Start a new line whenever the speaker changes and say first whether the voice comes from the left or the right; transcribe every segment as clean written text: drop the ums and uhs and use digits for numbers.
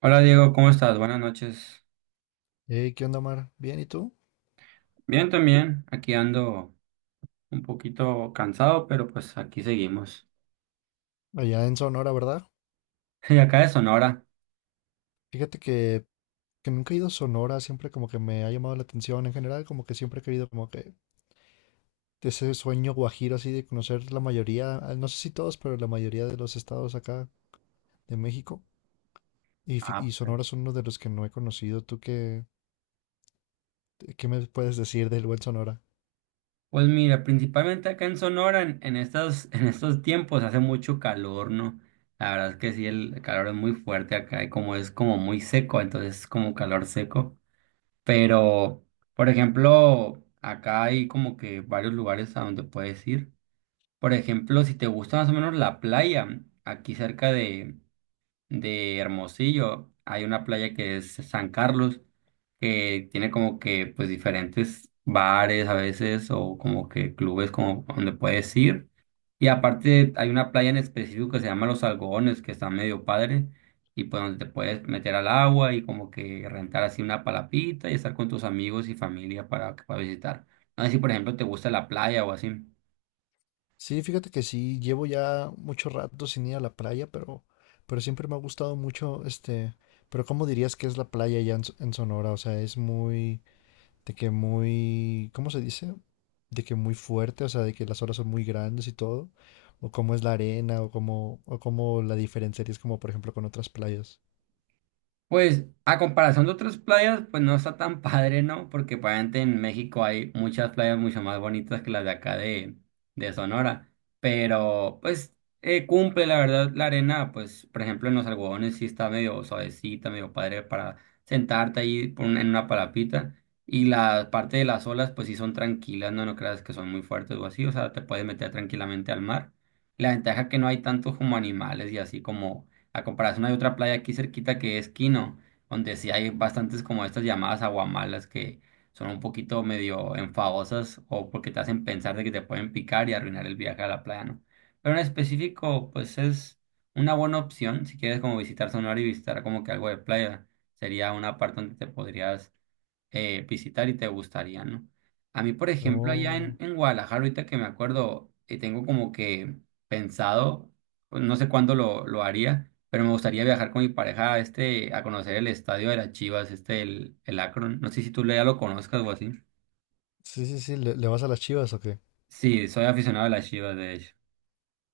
right: Hola Diego, ¿cómo estás? Buenas noches.
left: Hey, ¿qué onda, Mar? Bien, ¿y tú?
right: Bien también, aquí ando un poquito cansado, pero pues aquí seguimos.
left: Allá en Sonora, ¿verdad?
right: Y acá de Sonora.
left: Fíjate que nunca he ido a Sonora, siempre como que me ha llamado la atención en general, como que siempre he querido como que ese sueño guajiro así de conocer la mayoría, no sé si todos, pero la mayoría de los estados acá de México. Y, y
right: Ah,
left: Sonora
right: pues.
left: es uno de los que no he conocido. ¿Tú qué, qué me puedes decir del buen Sonora?
right: Pues mira, principalmente acá en Sonora, en estos tiempos hace mucho calor, ¿no? La verdad es que sí, el calor es muy fuerte acá y como es como muy seco, entonces es como calor seco. Pero, por ejemplo, acá hay como que varios lugares a donde puedes ir. Por ejemplo, si te gusta más o menos la playa, aquí cerca de Hermosillo, hay una playa que es San Carlos, que tiene como que pues diferentes bares a veces o como que clubes como donde puedes ir. Y aparte hay una playa en específico que se llama Los Algodones, que está medio padre, y pues donde te puedes meter al agua y como que rentar así una palapita y estar con tus amigos y familia para visitar. No sé si por ejemplo te gusta la playa o así.
left: Sí, fíjate que sí, llevo ya mucho rato sin ir a la playa, pero siempre me ha gustado mucho Pero ¿cómo dirías que es la playa allá en Sonora? O sea, es ¿De que muy, cómo se dice? De que muy fuerte, o sea, de que las olas son muy grandes y todo, o cómo es la arena, o cómo la diferenciarías como por ejemplo con otras playas.
right: Pues a comparación de otras playas, pues no está tan padre, ¿no? Porque pues, obviamente en México hay muchas playas mucho más bonitas que las de acá de Sonora. Pero pues cumple, la verdad, la arena, pues por ejemplo en los algodones sí está medio suavecita, medio padre para sentarte ahí por un- en una palapita. Y la parte de las olas, pues sí son tranquilas, no creas que son muy fuertes o así, o sea, te puedes meter tranquilamente al mar. La ventaja que no hay tantos como animales y así como a comparación hay otra playa aquí cerquita que es Quino, donde sí hay bastantes como estas llamadas aguamalas que son un poquito medio enfadosas o porque te hacen pensar de que te pueden picar y arruinar el viaje a la playa, ¿no? Pero en específico, pues es una buena opción si quieres como visitar Sonora y visitar como que algo de playa. Sería una parte donde te podrías visitar y te gustaría, ¿no? A mí, por ejemplo,
left: No,
right: en Guadalajara, ahorita que me acuerdo, tengo como que pensado, pues, no sé cuándo lo haría, pero me gustaría viajar con mi pareja a, este, a conocer el estadio de las Chivas, este, el Akron. No sé si tú ya lo conozcas o así.
left: sí, sí, sí, le vas a las Chivas o qué?
right: Sí, soy aficionado a las Chivas, de hecho.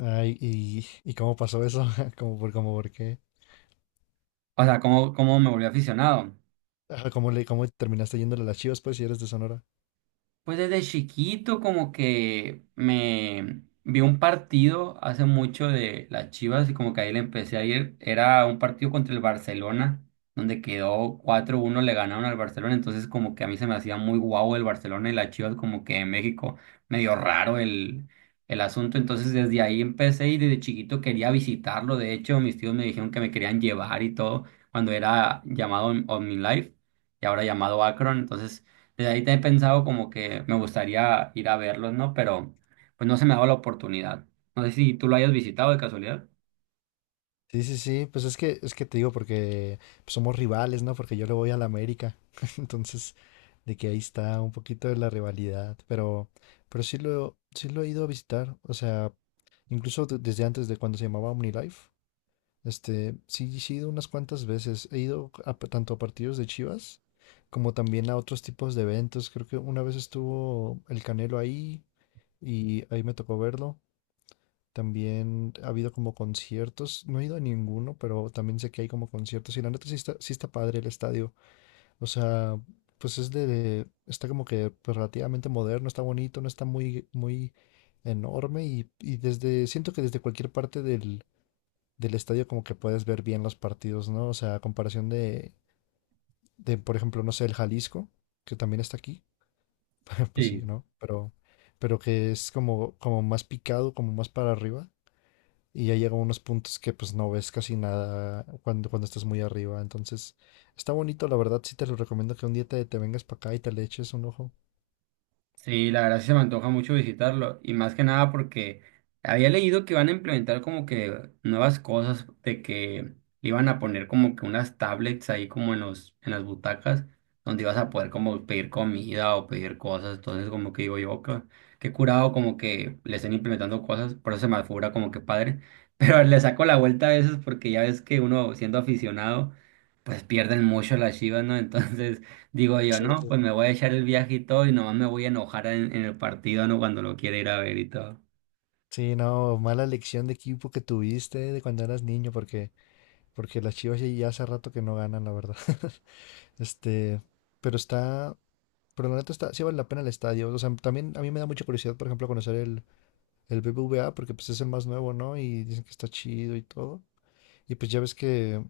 left: Ay, ¿y cómo pasó eso? ¿Cómo por, cómo por qué?
right: O sea, ¿cómo me volví aficionado?
left: Ajá, cómo terminaste yéndole a las Chivas pues si eres de Sonora?
right: Pues desde chiquito como que me vi un partido hace mucho de las Chivas y como que ahí le empecé a ir. Era un partido contra el Barcelona, donde quedó cuatro uno le ganaron al Barcelona, entonces como que a mí se me hacía muy guau el Barcelona y las Chivas como que en México medio raro el asunto. Entonces desde ahí empecé y desde chiquito quería visitarlo. De hecho, mis tíos me dijeron que me querían llevar y todo cuando era OmniLife y ahora llamado Akron. Entonces desde ahí te he pensado como que me gustaría ir a verlos, ¿no? Pero pues no se me ha dado la oportunidad. No sé si tú lo hayas visitado de casualidad.
left: Sí, sí, sí, pues es que te digo porque pues, somos rivales, ¿no? Porque yo le voy a la América. Entonces, de que ahí está un poquito de la rivalidad, pero sí lo he ido a visitar, o sea, incluso desde antes de cuando se llamaba OmniLife, este, sí, sí he ido unas cuantas veces, he ido a tanto a partidos de Chivas como también a otros tipos de eventos, creo que una vez estuvo el Canelo ahí y ahí me tocó verlo, también ha habido como conciertos, no he ido a ninguno, pero también sé que hay como conciertos y la neta sí está padre el estadio. O sea, pues es está como que pues, relativamente moderno, está bonito, no está muy, muy enorme y desde, siento que desde cualquier parte del estadio como que puedes ver bien los partidos, ¿no? O sea, a comparación de, por ejemplo, no sé, el Jalisco, que también está aquí, pues sí,
right: Sí.
left: ¿no? Pero que es como, como más picado, como más para arriba y ya llega a unos puntos que pues no ves casi nada cuando, cuando estás muy arriba. Entonces, está bonito, la verdad, sí te lo recomiendo que un día te vengas para acá y te le eches un ojo.
right: Sí, la verdad sí se me antoja mucho visitarlo y más que nada porque había leído que van a implementar como que nuevas cosas de que le iban a poner como que unas tablets ahí como en los en las butacas donde ibas a poder como pedir comida o pedir cosas, entonces como que digo yo que qué curado como que le estén implementando cosas, por eso se me figura como que padre, pero le saco la vuelta a veces porque ya ves que uno siendo aficionado pues pierden mucho las Chivas, ¿no? Entonces digo yo,
left: Sí,
right: no,
left: sí,
right: pues
left: sí.
right: me voy a echar el viaje y todo y nomás me voy a enojar en el partido, ¿no? Cuando lo quiera ir a ver y todo.
left: Sí, no, mala elección de equipo que tuviste de cuando eras niño, porque las Chivas ya, ya hace rato que no ganan, la verdad. Este, pero está, pero la neta está, sí vale la pena el estadio. O sea, también a mí me da mucha curiosidad, por ejemplo, conocer el BBVA, porque pues es el más nuevo, ¿no? Y dicen que está chido y todo. Y pues ya ves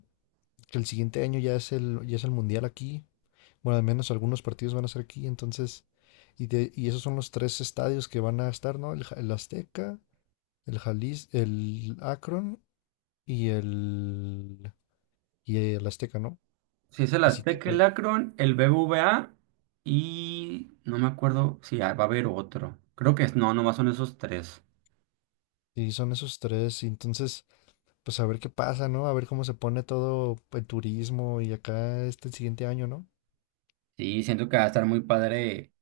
left: que el siguiente año ya es ya es el mundial aquí. Bueno, al menos algunos partidos van a ser aquí, entonces, y, y esos son los tres estadios que van a estar, ¿no? El Azteca, el Jalis, el Akron y el, y el Azteca, ¿no?
right: Si es el
left: Así
right: Azteca, el
left: que
right: Akron, el BBVA y no me acuerdo si va a haber otro. Creo que es, no, nomás son esos tres.
left: sí, son esos tres, y entonces, pues a ver qué pasa, ¿no? A ver cómo se pone todo el turismo y acá este siguiente año, ¿no?
right: Sí, siento que va a estar muy padre.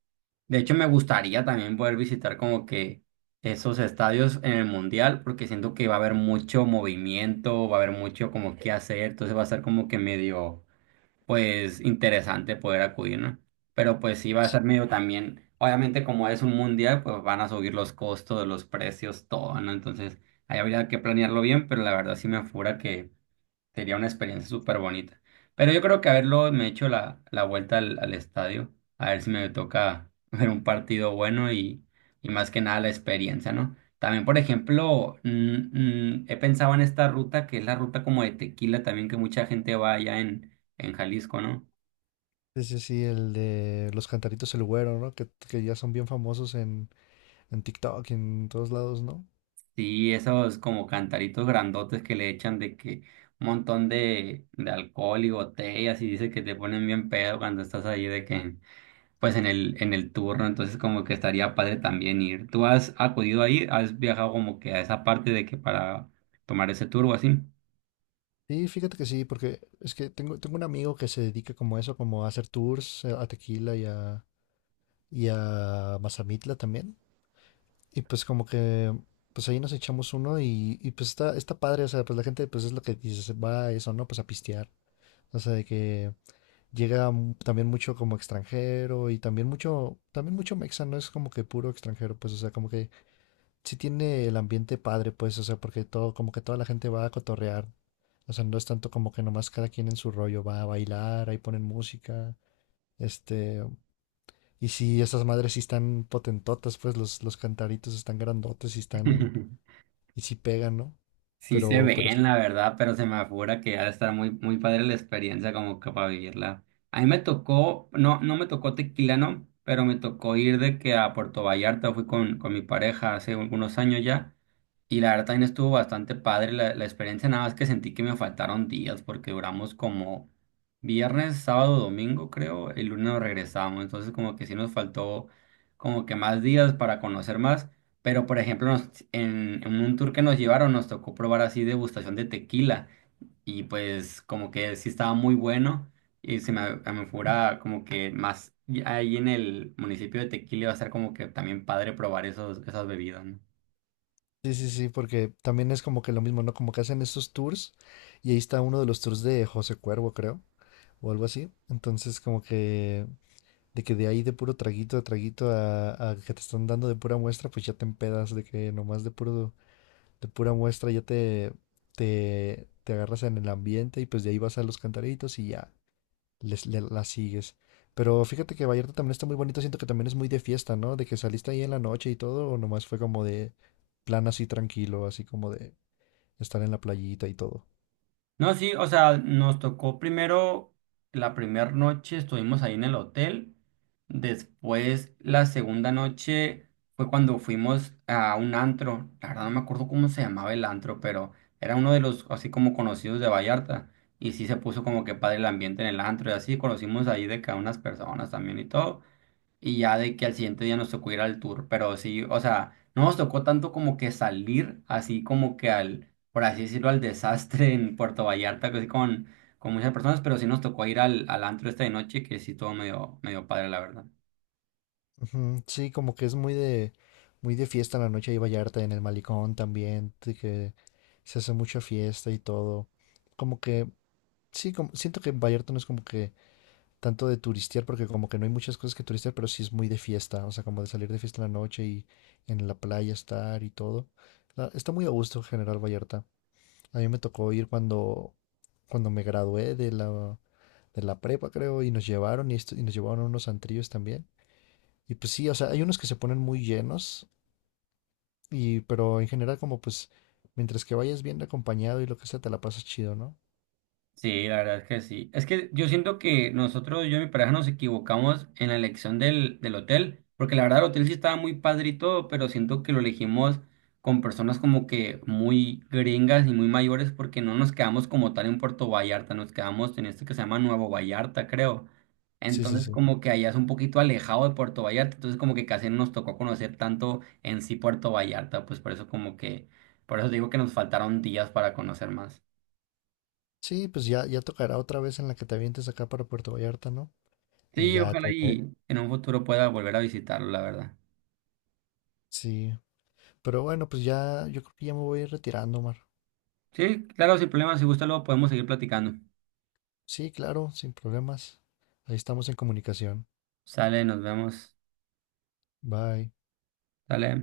right: De hecho, me gustaría también poder visitar como que esos estadios en el Mundial porque siento que va a haber mucho movimiento, va a haber mucho como que hacer, entonces va a ser como que medio... pues interesante poder acudir, ¿no? Pero pues sí va a
left: Sí,
right: estar medio también, obviamente como es un mundial, pues van a subir los costos, los precios, todo, ¿no? Entonces ahí habría que planearlo bien, pero la verdad sí me apura. Sería una experiencia súper bonita. Pero yo creo que haberlo me he hecho la vuelta al estadio, a ver si me toca ver un partido bueno y más que nada la experiencia, ¿no? También, por ejemplo, he pensado en esta ruta que es la ruta como de Tequila también, que mucha gente va allá en Jalisco, ¿no?
left: sí, sí, sí, el de los cantaritos el güero, ¿no? Que ya son bien famosos en TikTok y en todos lados, ¿no?
right: Sí, esos como cantaritos grandotes que le echan de que un montón de alcohol y botellas y dice que te ponen bien pedo cuando estás ahí de que... pues en el turno, entonces como que estaría padre también ir. ¿Tú has acudido ahí? ¿Has viajado como que a esa parte de que para tomar ese tour o así?
left: Sí, fíjate que sí, porque es que tengo, tengo un amigo que se dedica como a eso, como a hacer tours a Tequila y a Mazamitla también. Y pues como que, pues ahí nos echamos uno y pues está, está padre, o sea, pues la gente pues es lo que dices, va a eso, ¿no? Pues a pistear. O sea, de que llega también mucho como extranjero y también mucho mexa, no es como que puro extranjero, pues o sea, como que sí tiene el ambiente padre, pues, o sea, porque todo, como que toda la gente va a cotorrear. O sea, no es tanto como que nomás cada quien en su rollo va a bailar, ahí ponen música. Este, y si esas madres sí están potentotas, pues los cantaritos están grandotes y están, y sí pegan, ¿no?
right: Sí se
left: Pero sí,
right: ven, la verdad, pero se me afigura que ha de estar muy, muy padre la experiencia como que para vivirla. A mí me tocó, no, no me tocó tequila, no, pero me tocó ir de que a Puerto Vallarta fui con mi pareja hace algunos años ya. Y la verdad también estuvo bastante padre la experiencia, nada más que sentí que me faltaron días porque duramos como viernes, sábado, domingo creo, el lunes nos regresamos, entonces como que sí nos faltó como que más días para conocer más, pero, por ejemplo, en un tour que nos llevaron nos tocó probar así degustación de tequila y pues como que sí estaba muy bueno y se me, a mí fuera como que más y ahí en el municipio de Tequila iba a ser como que también padre probar esos, esas bebidas, ¿no?
left: sí, sí, sí, porque también es como que lo mismo, ¿no? Como que hacen estos tours y ahí está uno de los tours de José Cuervo, creo, o algo así. Entonces, como que de ahí de puro traguito a traguito a que te están dando de pura muestra, pues ya te empedas de que nomás de puro de pura muestra ya te agarras en el ambiente y pues de ahí vas a los cantaritos y ya la sigues. Pero fíjate que Vallarta también está muy bonito, siento que también es muy de fiesta, ¿no? ¿De que saliste ahí en la noche y todo, o nomás fue como de plan así tranquilo, así como de estar en la playita y todo?
right: No, sí, o sea, nos tocó primero la primera noche, estuvimos ahí en el hotel. Después, la segunda noche fue cuando fuimos a un antro. La verdad no me acuerdo cómo se llamaba el antro, pero era uno de los así como conocidos de Vallarta. Y sí se puso como que padre el ambiente en el antro y así conocimos ahí de que a unas personas también y todo. Y ya de que al siguiente día nos tocó ir al tour, pero sí, o sea, no nos tocó tanto como que salir, así como que al, por así decirlo, al desastre en Puerto Vallarta, que sí con muchas personas, pero sí nos tocó ir al antro esta de noche, que sí estuvo medio, medio padre, la verdad.
left: Ujú. Sí, como que es muy muy de fiesta en la noche ahí Vallarta, en el malecón también, de que se hace mucha fiesta y todo. Como que, sí, como, siento que Vallarta no es como que tanto de turistear, porque como que no hay muchas cosas que turistear, pero sí es muy de fiesta, o sea, como de salir de fiesta en la noche y en la playa estar y todo. Está muy a gusto General Vallarta. A mí me tocó ir cuando, cuando me gradué de la prepa, creo, y nos llevaron y, y nos llevaron a unos antrillos también. Y pues sí, o sea, hay unos que se ponen muy llenos, y, pero en general como pues, mientras que vayas bien acompañado y lo que sea, te la pasas chido, ¿no?
right: Sí, la verdad es que sí. Es que yo siento que nosotros, yo y mi pareja, nos equivocamos en la elección del hotel, porque la verdad el hotel sí estaba muy padre y todo, pero siento que lo elegimos con personas como que muy gringas y muy mayores, porque no nos quedamos como tal en Puerto Vallarta, nos quedamos en este que se llama Nuevo Vallarta, creo.
left: Sí, sí,
right: Entonces
left: sí.
right: como que allá es un poquito alejado de Puerto Vallarta, entonces como que casi no nos tocó conocer tanto en sí Puerto Vallarta, pues por eso como que, por eso digo que nos faltaron días para conocer más.
left: Sí, pues ya, ya tocará otra vez en la que te avientes acá para Puerto Vallarta, ¿no? Y
right: Sí,
left: ya
right: ojalá y en un futuro pueda volver a visitarlo, la verdad.
left: Sí, pero bueno, pues ya, yo creo que ya me voy a ir retirando, Omar.
right: Sí, claro, sin problema, si gusta luego podemos seguir platicando.
left: Sí, claro, sin problemas. Ahí estamos en comunicación.
right: Sale, nos vemos.
left: Bye.
right: Sale.